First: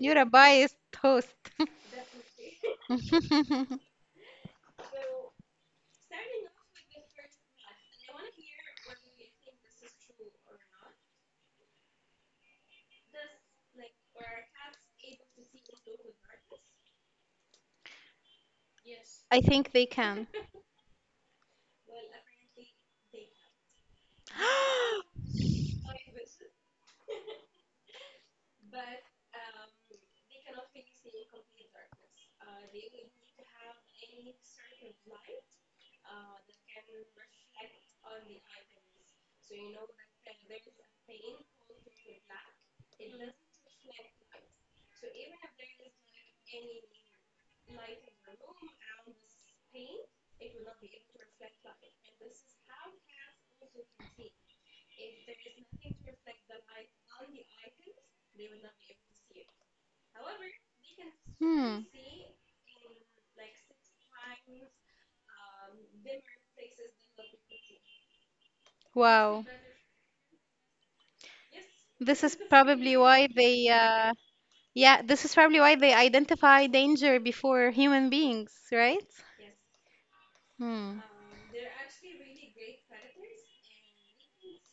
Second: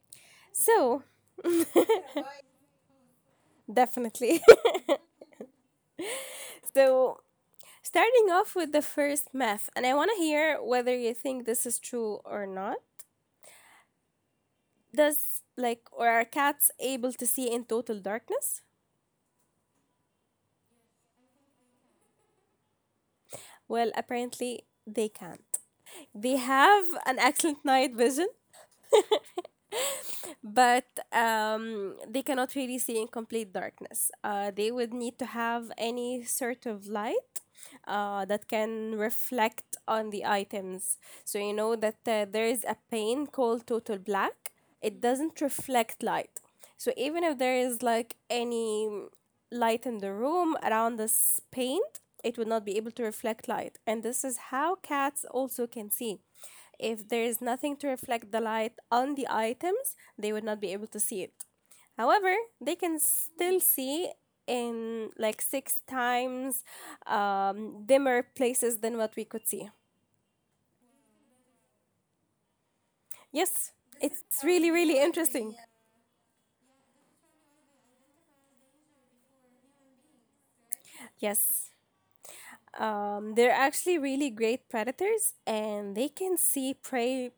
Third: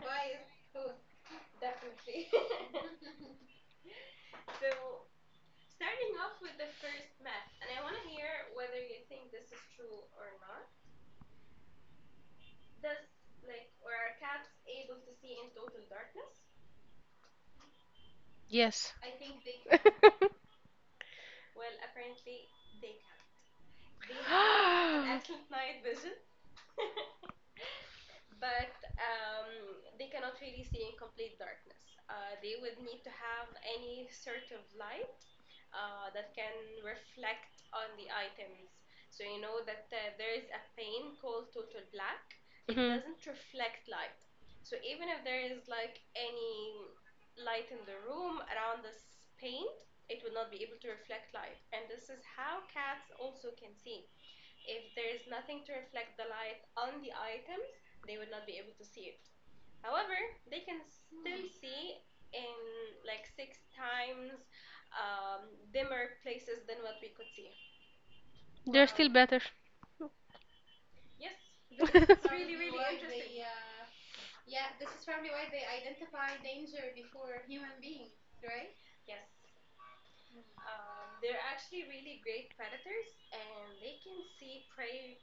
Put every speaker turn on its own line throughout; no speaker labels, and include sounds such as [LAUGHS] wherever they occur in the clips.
You're a biased
So
host. [LAUGHS]
definitely. [LAUGHS] So starting off with the first myth, and I wanna hear whether you think this is true or not. Does like or are cats able to see in total darkness?
Yes.
I think
[GASPS]
they can.
Well, apparently they can't. They have an excellent night vision, but they cannot really see in complete darkness. They would need to have any sort of light that can reflect on the items. So you know that there is a pane called total black, it
Mhm.
doesn't reflect light. So even if there is like any light in the room around this paint, it would not be able to reflect light. And this is how cats also can see. If there is nothing to reflect the light on the items, they would not be able to see it. However, they can
[GASPS]
still
Hmm.
see in like six times dimmer places than what we could see.
[LAUGHS] They're still better.
Wow.
Yes,
This
it's
is
really,
[LAUGHS]
really
probably why
interesting.
this is probably why they identify danger before human beings, right?
Yes.
Hmm.
They're actually really great predators and they can see prey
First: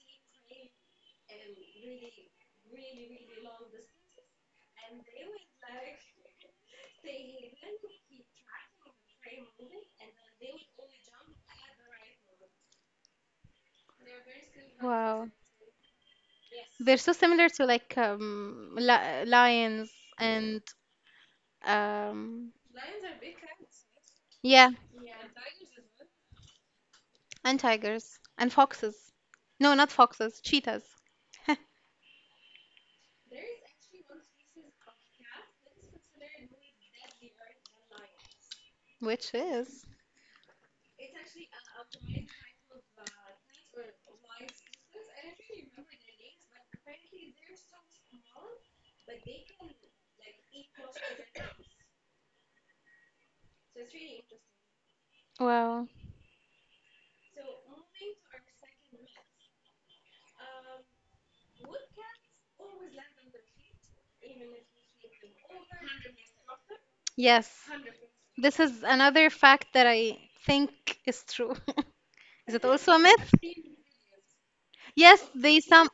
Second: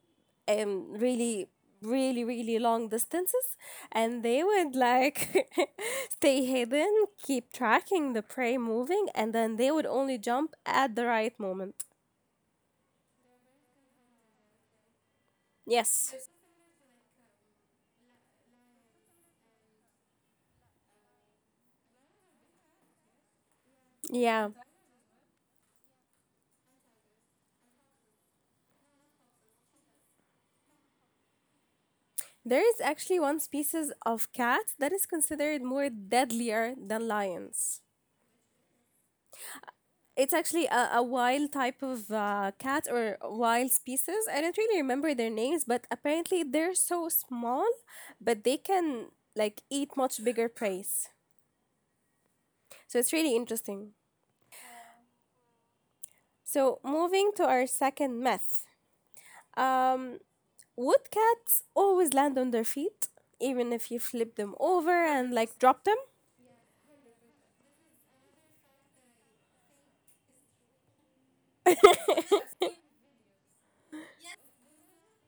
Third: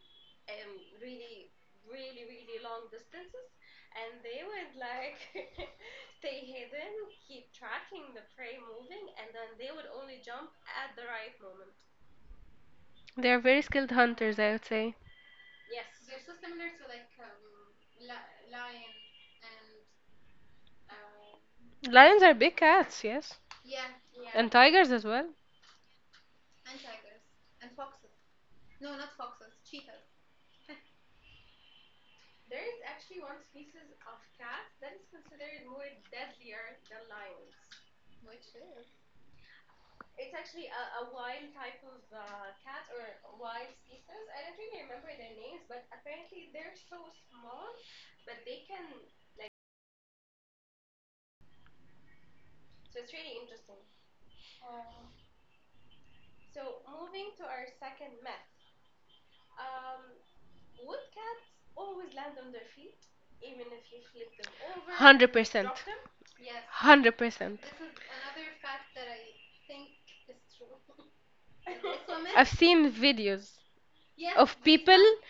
really, really, really long distances. And they would like [LAUGHS] stay hidden, keep tracking the prey moving, and then they would only jump at the right moment.
They're very skilled hunters, I would say.
Yes.
Wow. They're so similar to like li lions and
Lions are big cats, yes.
um,
And
Yeah.
tigers as well.
yeah, and tigers and foxes. No, not foxes, cheetahs,
There is actually one species of cat that is considered more deadlier than lions.
[LAUGHS] which
It's
is
actually a wild type of cat or wild species. I don't really remember their names, but apparently they're so small, but they can like eat much bigger prey. So it's really interesting.
wow.
So moving to our second myth. Um, would cats always land on their feet, even if you flip them over and like
100%.
drop them? [LAUGHS]
Yes,
100%.
this is another fact that I think is true. [LAUGHS] Is it
[LAUGHS]
also
women.
a
I've
myth?
seen videos of
Yes,
people,
they
are
some.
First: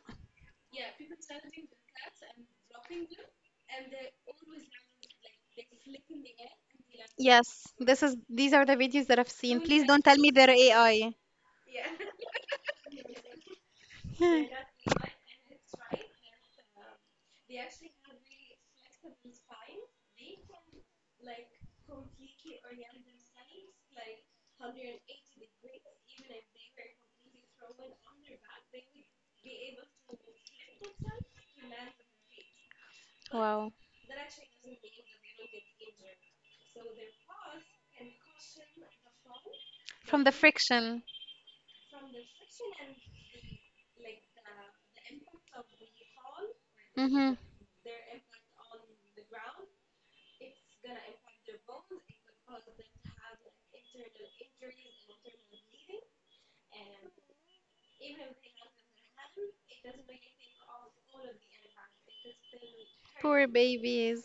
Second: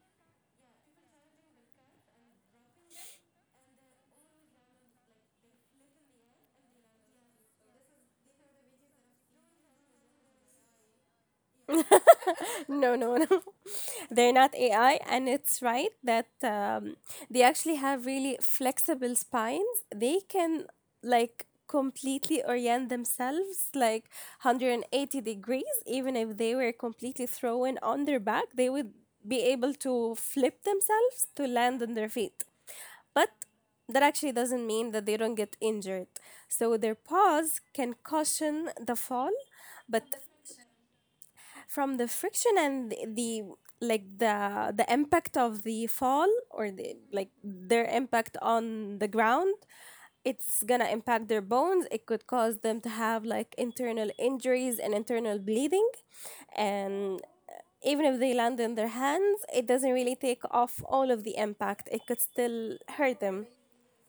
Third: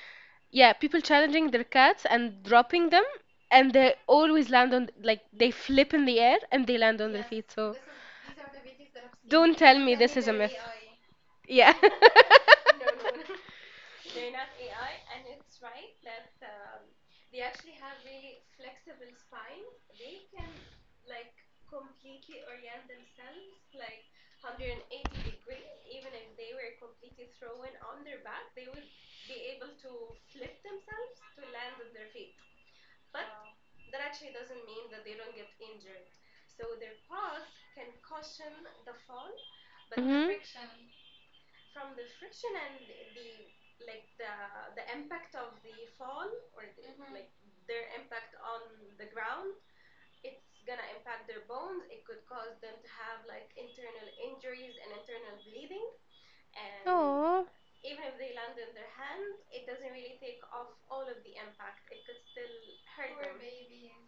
yeah, people challenging their cats and dropping them, and they always land on, like, they flip in the air and they land on their feet.
Yes,
So
this is these are the videos that I've seen.
don't
Please
tell
don't
me
tell
this
me
is a
they're
they myth. [LAUGHS]
AI.
Yeah.
No, no, no. They're
Yeah.
not AI, and it's right that they actually have really flexible spines. They can like completely orient themselves like 180 degrees, even if they were completely thrown on their back, they would be able to flip themselves to land on their feet. But
Wow.
that actually doesn't mean that they don't get injured. So their paws can cushion the fall,
[LAUGHS]
but
From the
Hmm.
friction.
from the friction and the like the impact of the fall or the
Mm-hmm.
like their impact on the ground, it's gonna impact their bones. It could cause them to have like internal injuries and internal bleeding. And
Oh.
even if they land in their hands, it doesn't really take off all of the impact. It could still hurt
Poor
them.
babies.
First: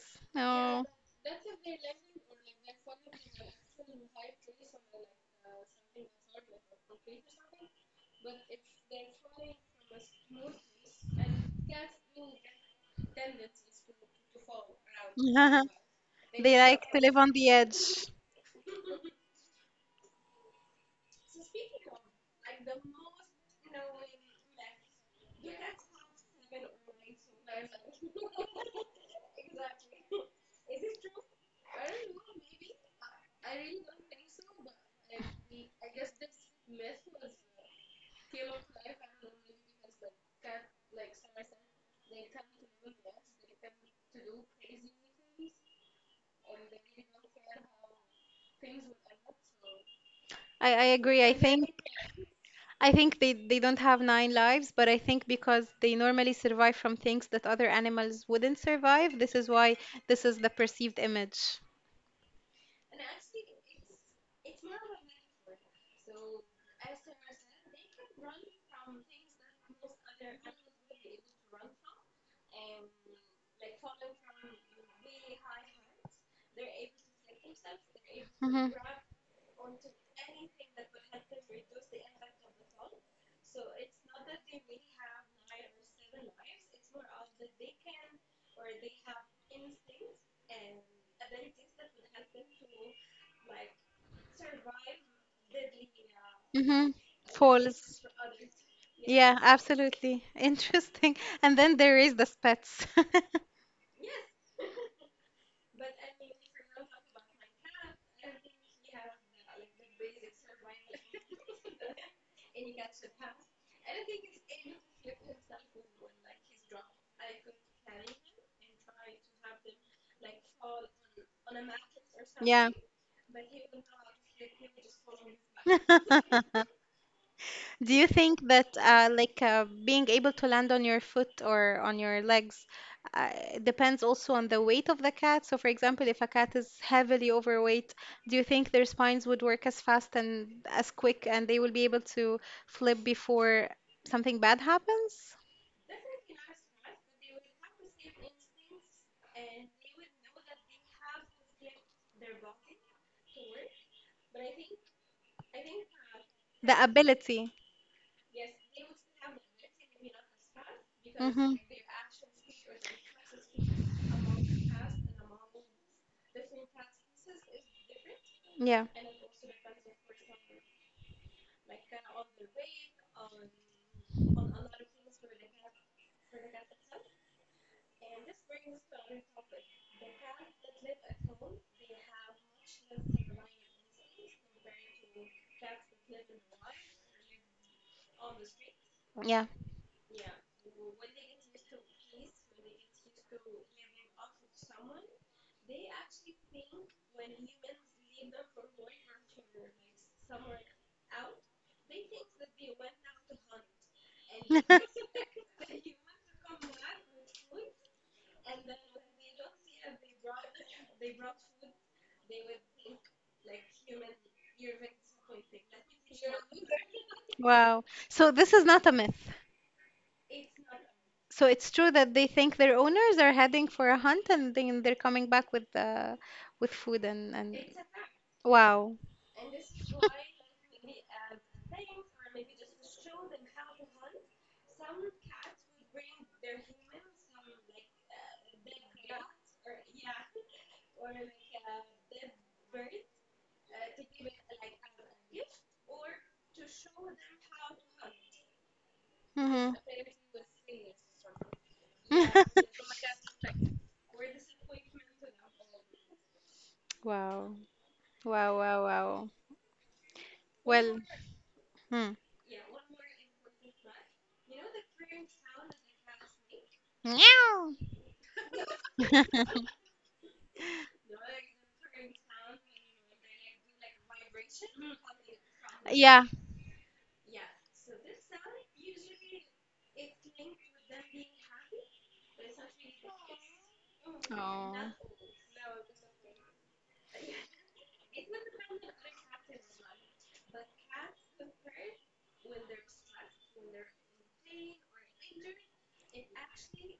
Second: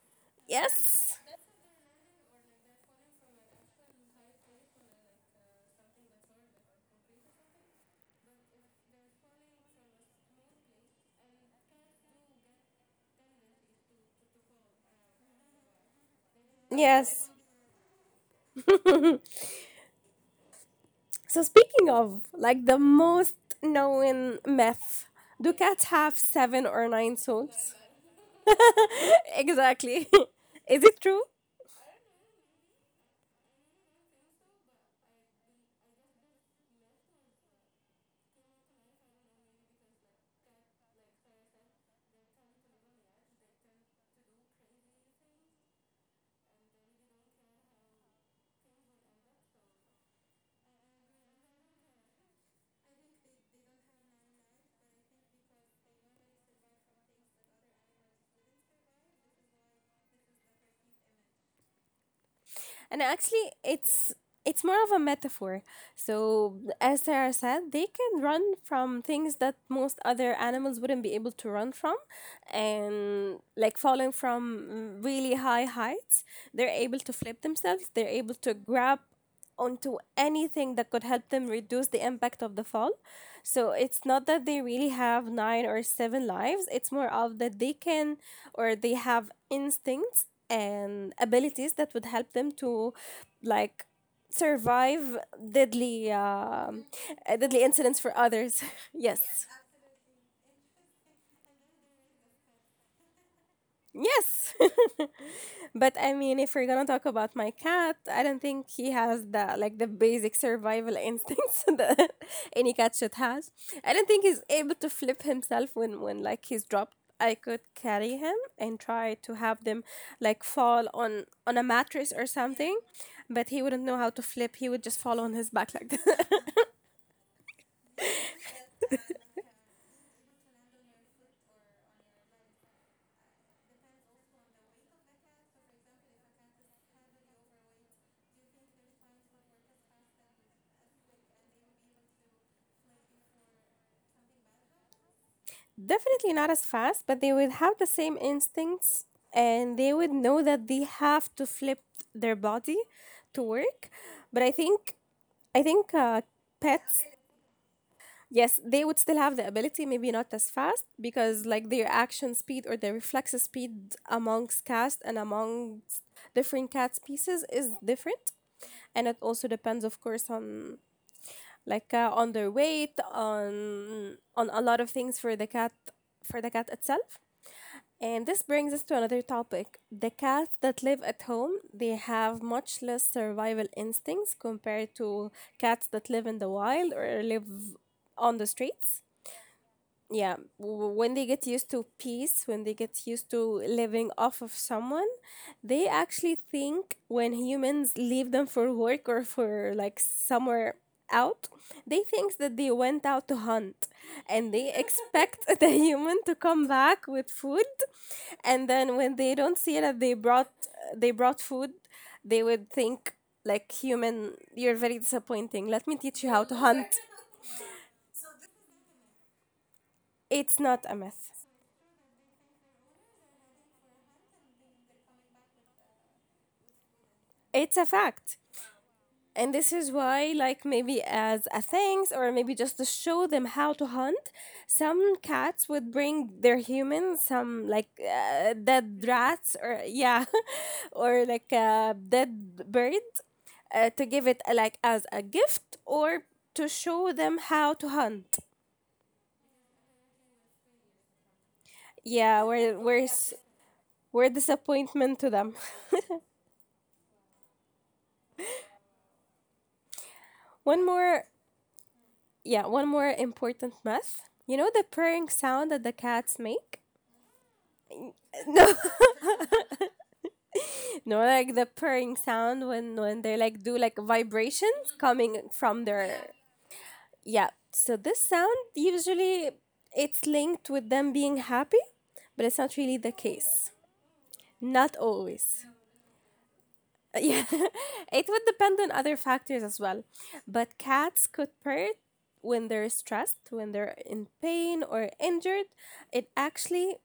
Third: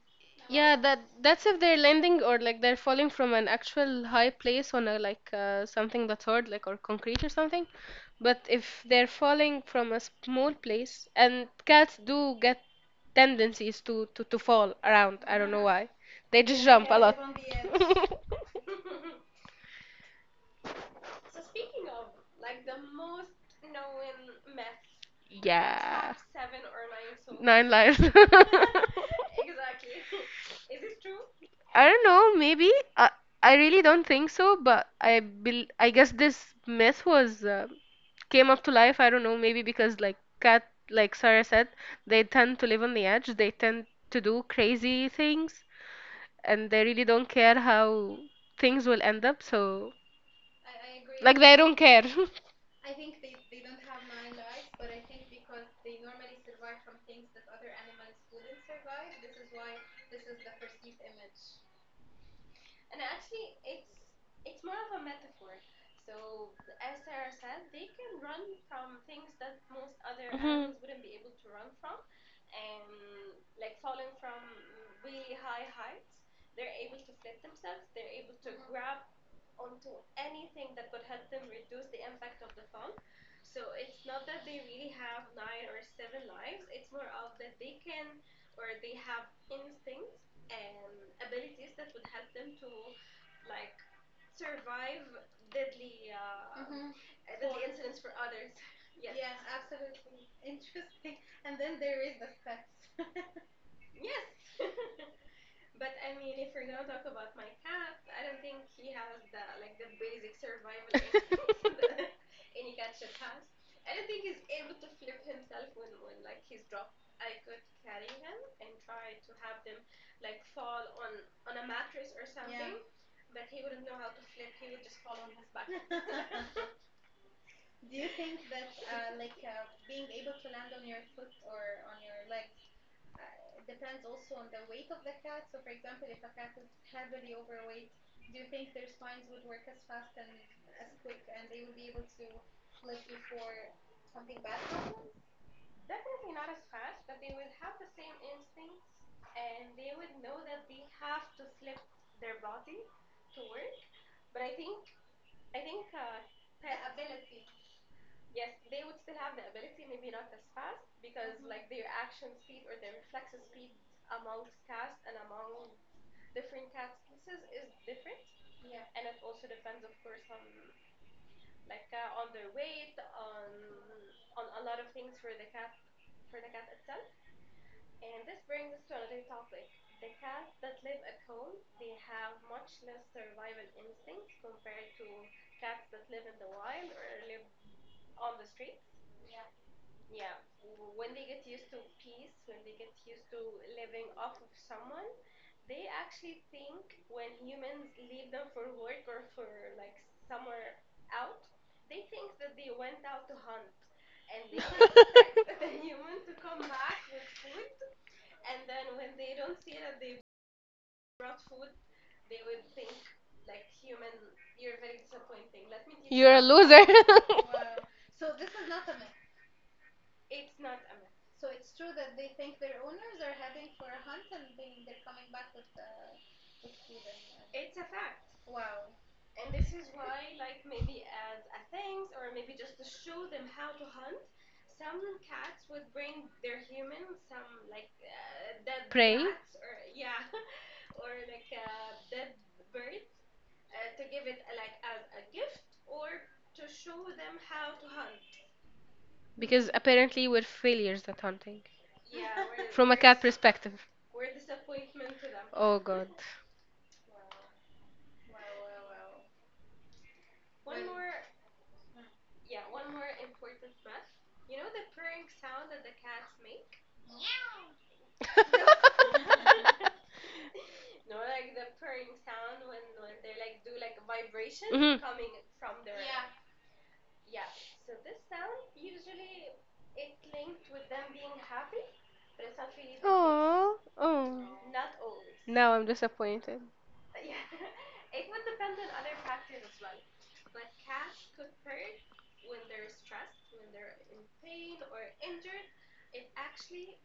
Yeah,
No.
that
Yes.
that's if they're landing or like they're falling from an actual high place on a like something that's hard, like or concrete or something. But if they're falling from a small place, and cats do get tendencies to fall around. I don't know
[LAUGHS]
why. They
They
just jump
like
a
to live
lot.
on
Yes.
the edge.
[LAUGHS]
So speaking of like the most known myth,
[LAUGHS]
do cats
Yeah.
have seven or nine
Nine
souls?
lives. [LAUGHS]
[LAUGHS] Exactly. [LAUGHS] Is it true?
I don't know. I really don't think so, but I guess this myth was came up to life. I don't know. Maybe because like cat, like Sarah said, they tend to live on the edge. They tend to do crazy things, and they really don't care how things will end up. So
I agree. I
like they
think
don't care. [LAUGHS]
I think they don't have nine lives, but I think because they normally survive from things that other animals wouldn't survive, this is the perceived image.
And actually it's more of a metaphor. So as Sarah said, they can run from things that most other
Mhm.
animals wouldn't be able to run from, and like falling from really high heights, they're able to flip themselves, they're able to
Mhm.
grab onto anything that could help them reduce the impact of the fall. So it's not that they really have nine or seven lives, it's more of that they can or they have instincts and abilities that would help them to like survive deadly
Mm-hmm.
deadly incidents
Falls.
for others. [LAUGHS]
Yeah,
Yes.
absolutely. [LAUGHS] Interesting. And then there is the Spets. [LAUGHS]
Yes. [LAUGHS] But I mean, if we're gonna talk about my cat, I
[LAUGHS]
don't think he has the like the basic survival instincts [LAUGHS] that any cat should have. I don't think he's able to flip himself when like he's dropped. I could carry him and try to have them like fall on a mattress or
Yeah.
something, but he wouldn't know how to flip. He would just fall
[LAUGHS]
on his back
Do
like that. [LAUGHS]
you think that being able to land on your foot or on your legs uh, depends also on the weight of the cat? So, for example, if a cat is heavily overweight, do you think their spines would work as fast and as quick, and they will be able to flip before something bad happens?
Definitely not as fast, but they would have the same instincts and they would know that they have to flip their body to work. But I think
The
pets,
ability.
yes, they would still have the ability, maybe not as fast, because
Mm-hmm.
like their action speed or their reflex speed amongst cats and amongst different cat species is different,
Yeah,
and it also depends, of course, on like on their weight, on a lot of things for the cat itself. And this brings us to another topic. The cats that live at home, they have much less survival instincts compared to cats that live in the wild or live on the streets.
yeah.
Yeah, when they get used to peace, when they get used to living off of someone, they actually think when humans leave them for work or for like somewhere out, they think that they went out to hunt, and they
[LAUGHS]
expect [LAUGHS] the human to come back with food. And then when they don't see that they brought food, they would think like, human, you're very disappointing, let me teach you
are a
how to
loser.
hunt.
[LAUGHS]
Wow. So this is not a myth.
[LAUGHS] It's not a myth,
So it's true that they think their owners are heading for a hunt and then they're coming back with food and
it's a fact.
wow.
And this is why, like maybe as a thanks or maybe just to show them how to hunt, some cats would bring their humans some like dead
Prey?
rats or yeah, [LAUGHS] or like
[LAUGHS]
a dead bird to give it like as a gift or to show them how to hunt.
Because
Mm-hmm.
apparently we're failures at hunting.
Yeah,
[LAUGHS]
we're
From a
we're
cat
s-
perspective.
we're disappointment to them.
Oh god.
Wow. Wow, wow, wow.
[LAUGHS] One
Well,
more,
hmm.
yeah, one more important myth. You know the purring sound that the cats make?
Meow.
[LAUGHS]
[LAUGHS] No,
No.
[LAUGHS]
no, like the purring sound when they like do like vibrations coming from
Yeah.
their, yeah. So this sound usually it's linked with them being happy, but it's not really the case.
Oh.
Oh.
Not always.
Now
[LAUGHS]
I'm disappointed.
Yeah. It would depend on other factors as well. But cats could purr when they're stressed, when they're in pain or injured. It actually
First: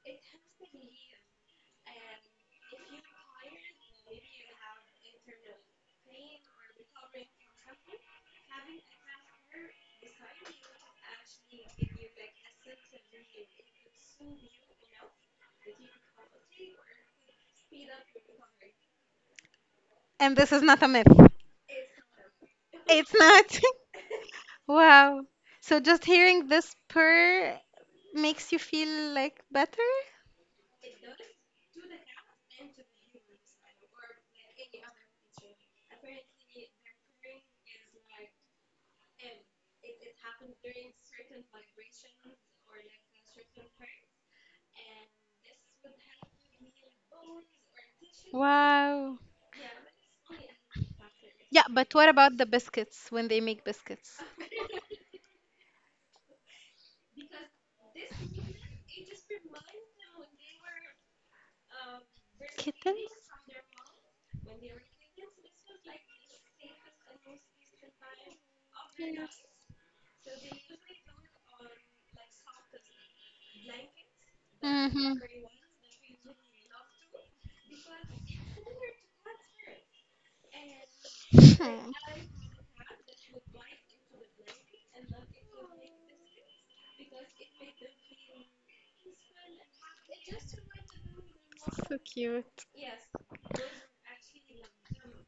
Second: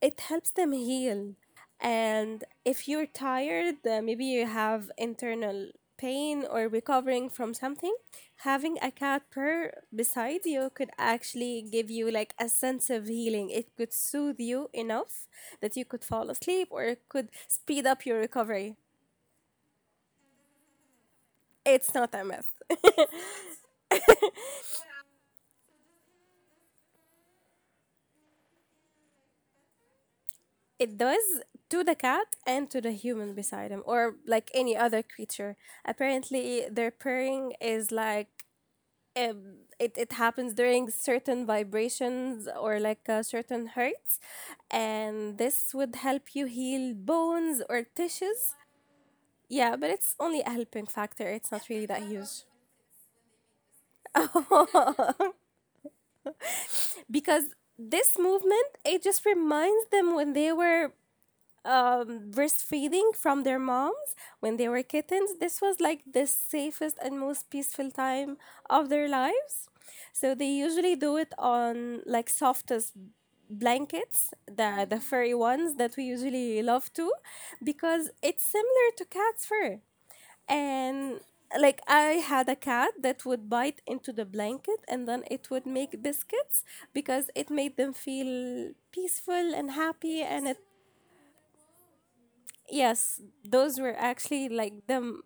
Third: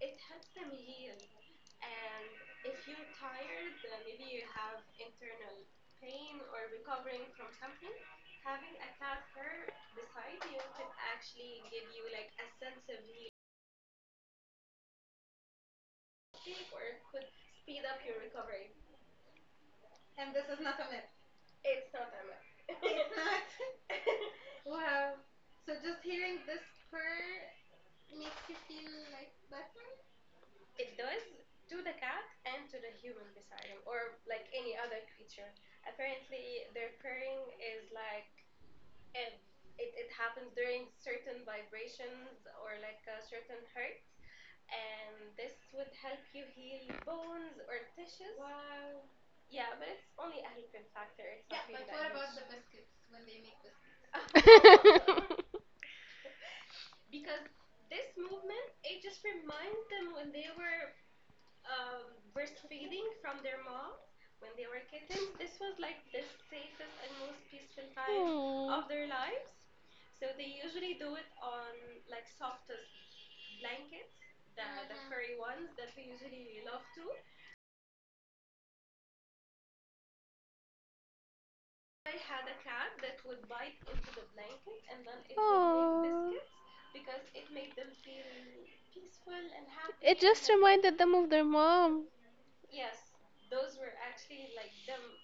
it helps them heal. And if you're tired, maybe you have internal pain or recovering from something, having a cat purr beside you could actually give you like a sense of healing. It could soothe you enough that you could fall asleep or it could speed up your recovery.
And this is not a myth.
It's not a myth. [LAUGHS]
It's not. [LAUGHS] Wow. So just hearing this purr makes you feel like better?
It does, to the cat and to the human beside him or like any other creature. Apparently their purring is like it happens during certain vibrations or like certain hertz, and this would help you heal bones or tissues.
Wow.
Yeah, but it's only a helping factor, it's
Yeah,
not really
but
that
what about
huge.
the biscuits when they make biscuits?
[LAUGHS]
[LAUGHS] Because this movement it just reminds them when they were
Kittens?
breastfeeding from their moms when they were kittens. This was like the safest and most peaceful time
Oh.
of their lives. So they usually do it on like softest blankets, the
Mm-hmm.
furry ones that we usually love to, because it's similar to cat's fur. And
[LAUGHS] Hmm.
like I had a cat that would bite into the blanket and then it would make
Aw.
biscuits because it made them feel peaceful and happy. And it,
Them of their
So
mom.
cute.
yes, those were actually like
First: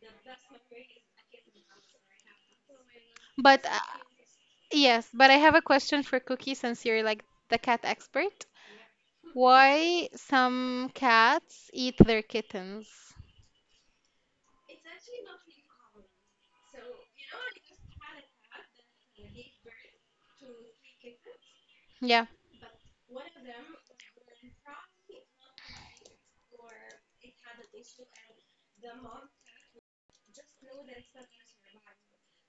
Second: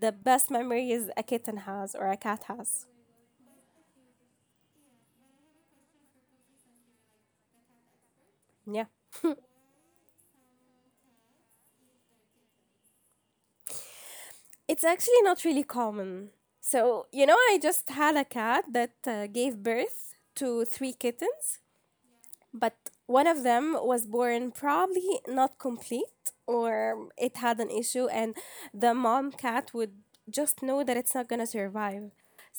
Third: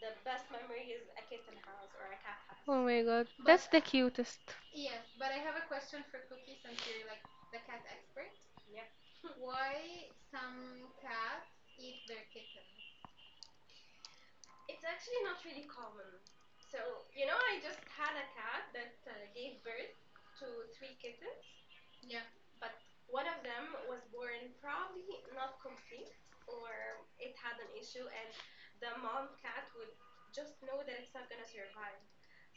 the best memories a kitten has or a cat has.
My god,
But
but the cutest.
yes, but I have a question for Cookie since you're like the cat expert.
Yeah,
Why some cats eat their kittens?
it's actually not really common. So you know, I just had a cat that gave birth to three kittens.
Yeah,
But one of them was born probably not complete or it had an issue, and the mom cat would just know that it's not gonna survive.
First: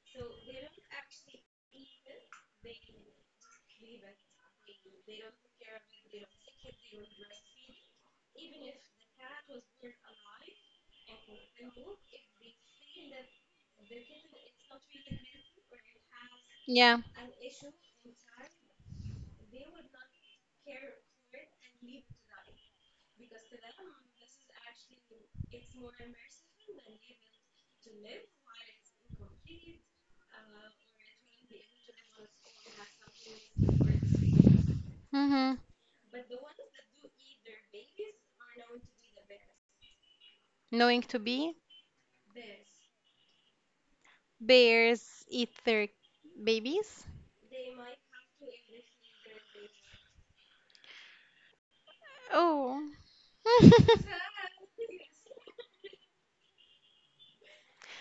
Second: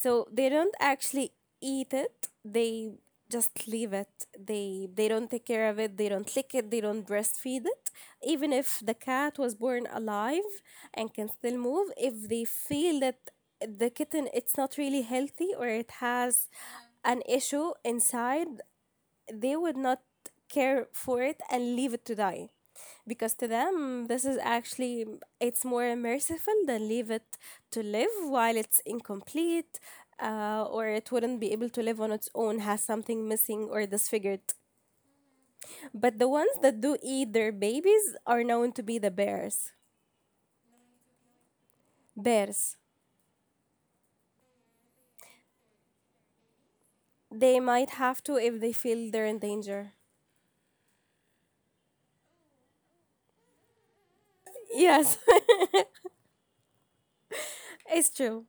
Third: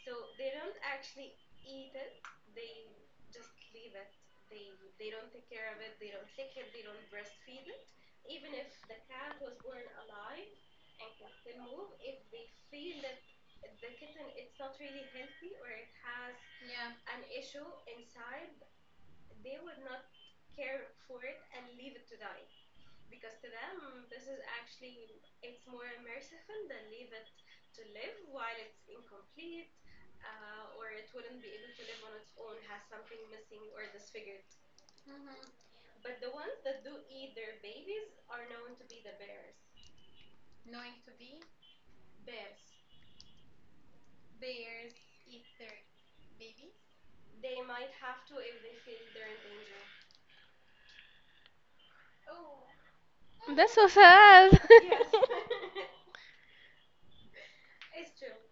So they don't actually eat it, they just leave it, they don't take care of it, they don't lick it, they don't breastfeed it. Even if the cat was born alive and can still move, if they feel that the kitten it's not really healthy or it has
yeah.
an issue inside, they would not care for it and leave it to die, because to them this is actually it's more merciful than leave it to live while it's incomplete, or it wouldn't be able to live on its own, has something missing or disfigured.
Mm-hmm.
But the ones that do eat their babies are known to be the bears,
Knowing to be,
bears,
bears eat their babies.
they might have to if they feel they're in danger.
Oh.
That's so
[LAUGHS]
sad.
Yes,
[LAUGHS]
[LAUGHS] it's true.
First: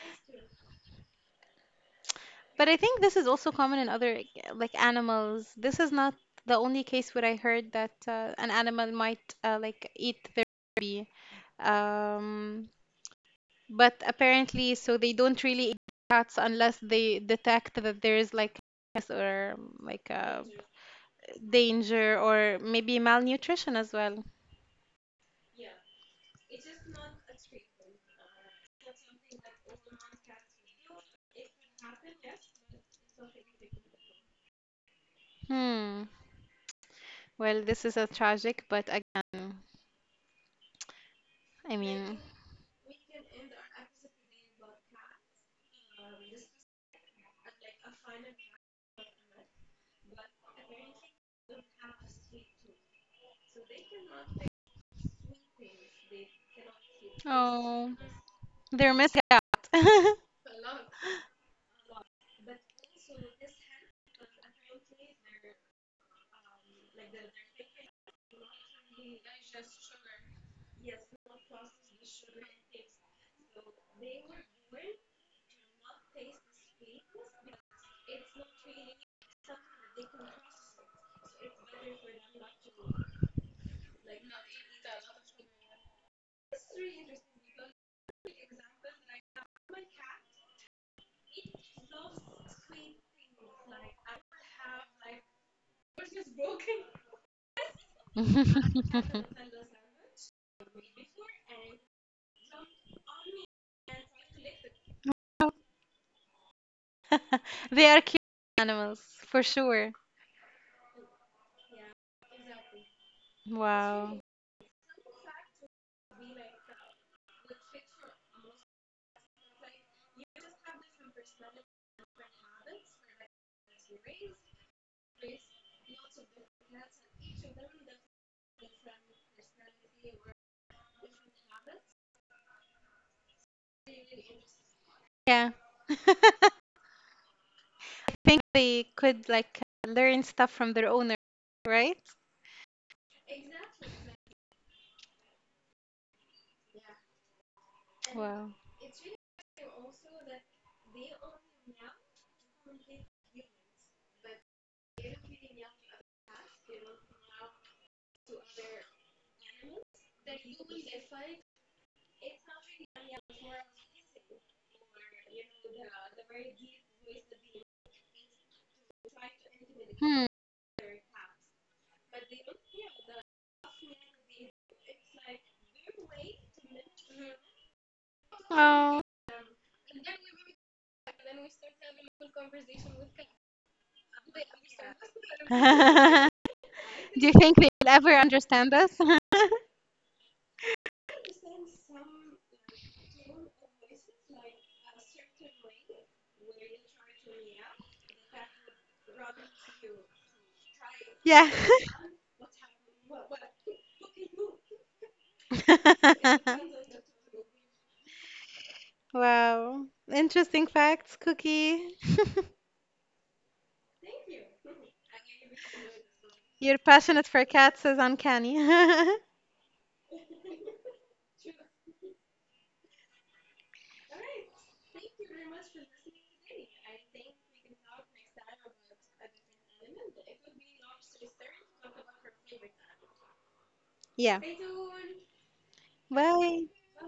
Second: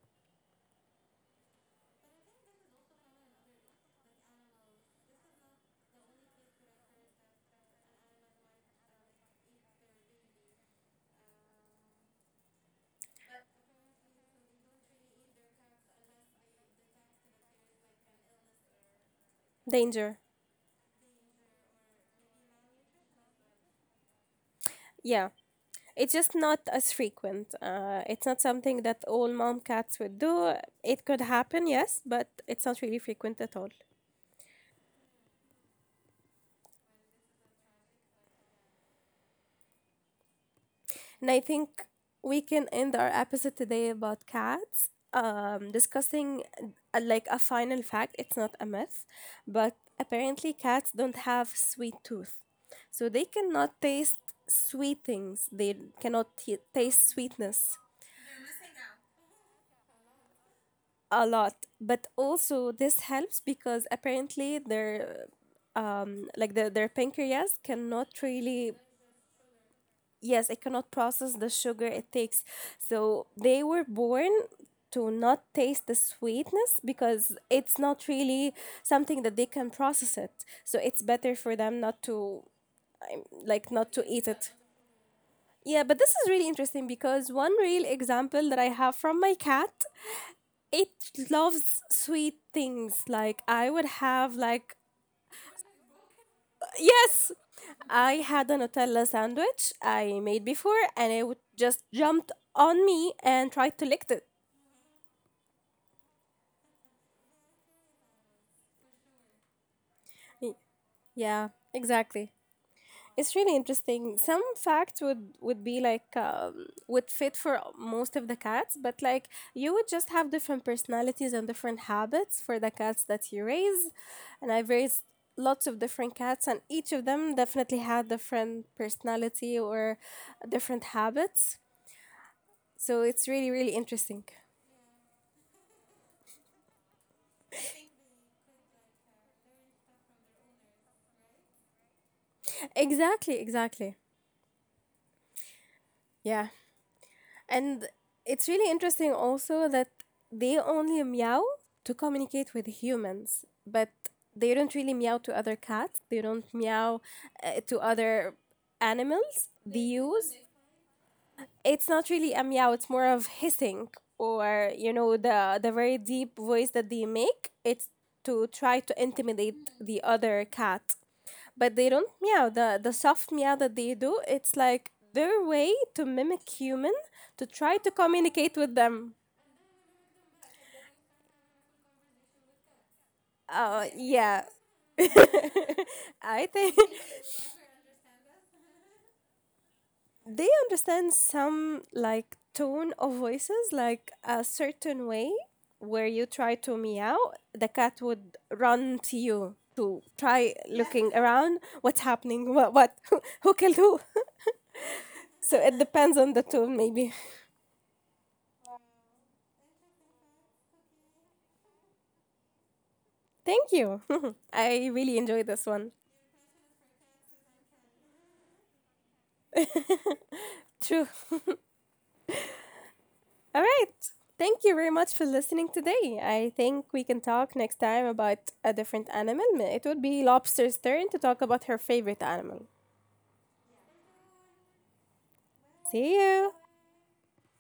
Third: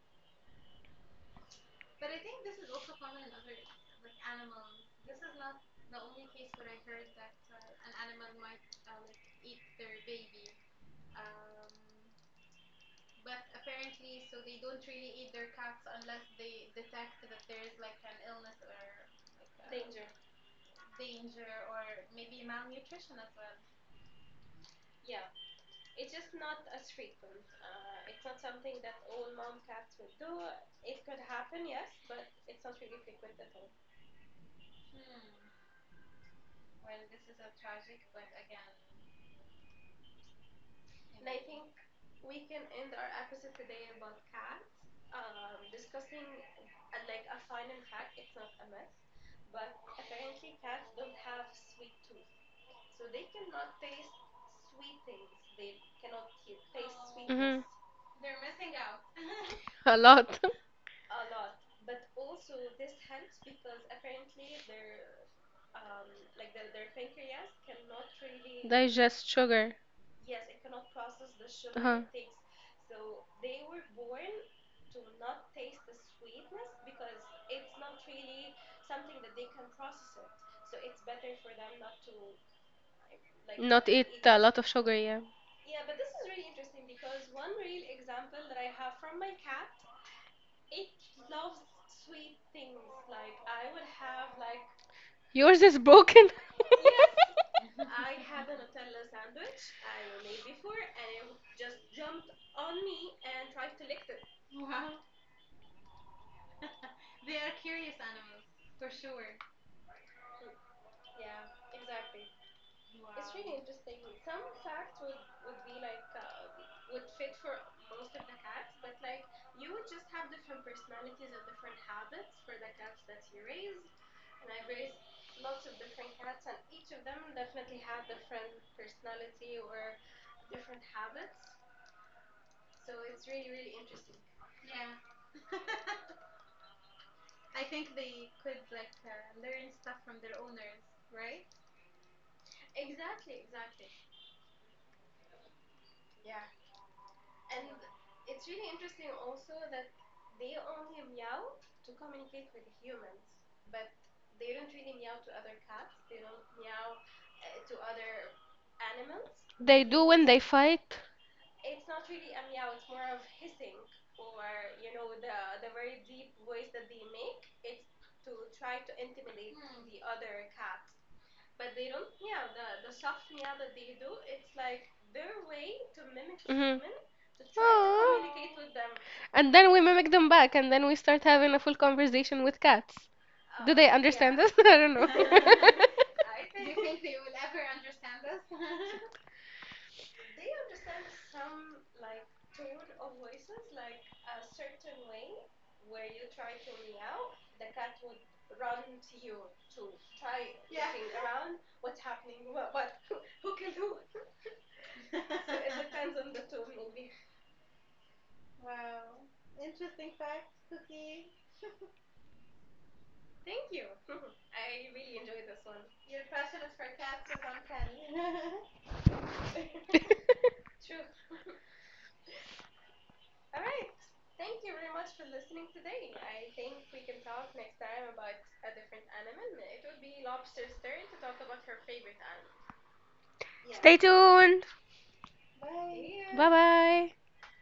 But I think this is also common in other like animals. This is not the only case where I heard that an animal might eat their baby. Um, but apparently, so they don't really eat cats unless they detect that there is like illness or
Danger,
danger or maybe malnutrition as well.
yeah. It's just not as frequent. It's not something that all mom cats would do. It could happen, yes, but it's not really frequent at all.
Hmm. Well, this is a tragic, but again,
And I
I
think
mean,
we can end our episode today about cats, discussing like a final fact. It's not a myth, but apparently cats don't have sweet tooth, so they cannot taste sweet things. They cannot taste
Hmm.
sweetness.
oh, they're missing out.
A lot.
A lot, but also this helps because apparently their like their pancreas cannot
[LAUGHS]
really,
Digest sugar.
yes, it cannot process the sugar
Uh-huh.
it takes. So they were born to not taste the sweetness because it's not really something that they can process it, so it's better for them not to, like
Not
not to
eat
eat
a
it.
lot of sugar, yeah.
Yeah, but this is really interesting because one real example that I have from my cat, it loves sweet things. Like I would have like,
Yours is broken. [LAUGHS]
yes, I had a Nutella sandwich
[LAUGHS]
I made before, and it would just jumped on me and tried to lick it.
They are cute animals, for sure.
Y- Yeah, exactly. It's really interesting. Some
Wow.
facts would be like would fit for most of the cats, but like you would just have different personalities and different habits for the cats that you raise. And I've raised lots of different cats, and each of them definitely had different personality or different habits. So it's really really interesting.
Yeah. [LAUGHS] I think they could like learn stuff from their owner, right?
Exactly, exactly. Yeah. And it's really
Wow.
interesting also that they only meow to communicate with humans, but they don't really meow to other cats. They don't meow to other animals. They
They do when
use,
they fight.
it's not really a meow, it's more of hissing or you know the very deep voice that they make, it's to try to intimidate the other
Hmm.
cat. But they don't meow the soft meow that they do, it's like their way to mimic
Hmm.
human to try to communicate with them.
And
Oh.
then we mimic them back, and then we start having a full conversation with cats. Do
Uh,
they understand
yeah.
us? [LAUGHS] I don't know.
[LAUGHS]
[LAUGHS]
I think
Do you think they will ever understand us? [LAUGHS]
they understand some like tone of voices like a certain way where you try to meow, the cat would run to you to try looking around what's
Yeah.
happening, what [LAUGHS] who killed who. [LAUGHS] So it depends on the tone maybe.
[LAUGHS] Wow. Interesting facts, Cookie. [LAUGHS]
[LAUGHS] Thank you. [LAUGHS] I really enjoyed this one.
Your passionate for cats is uncanny. [LAUGHS]
[LAUGHS]
True. All right, thank you very much for listening today. I think we can talk next time about a different animal. It would be lobster's turn to talk about her favorite animal.
Stay tuned.
Yeah.
See
Bye
you.
bye.
Bye.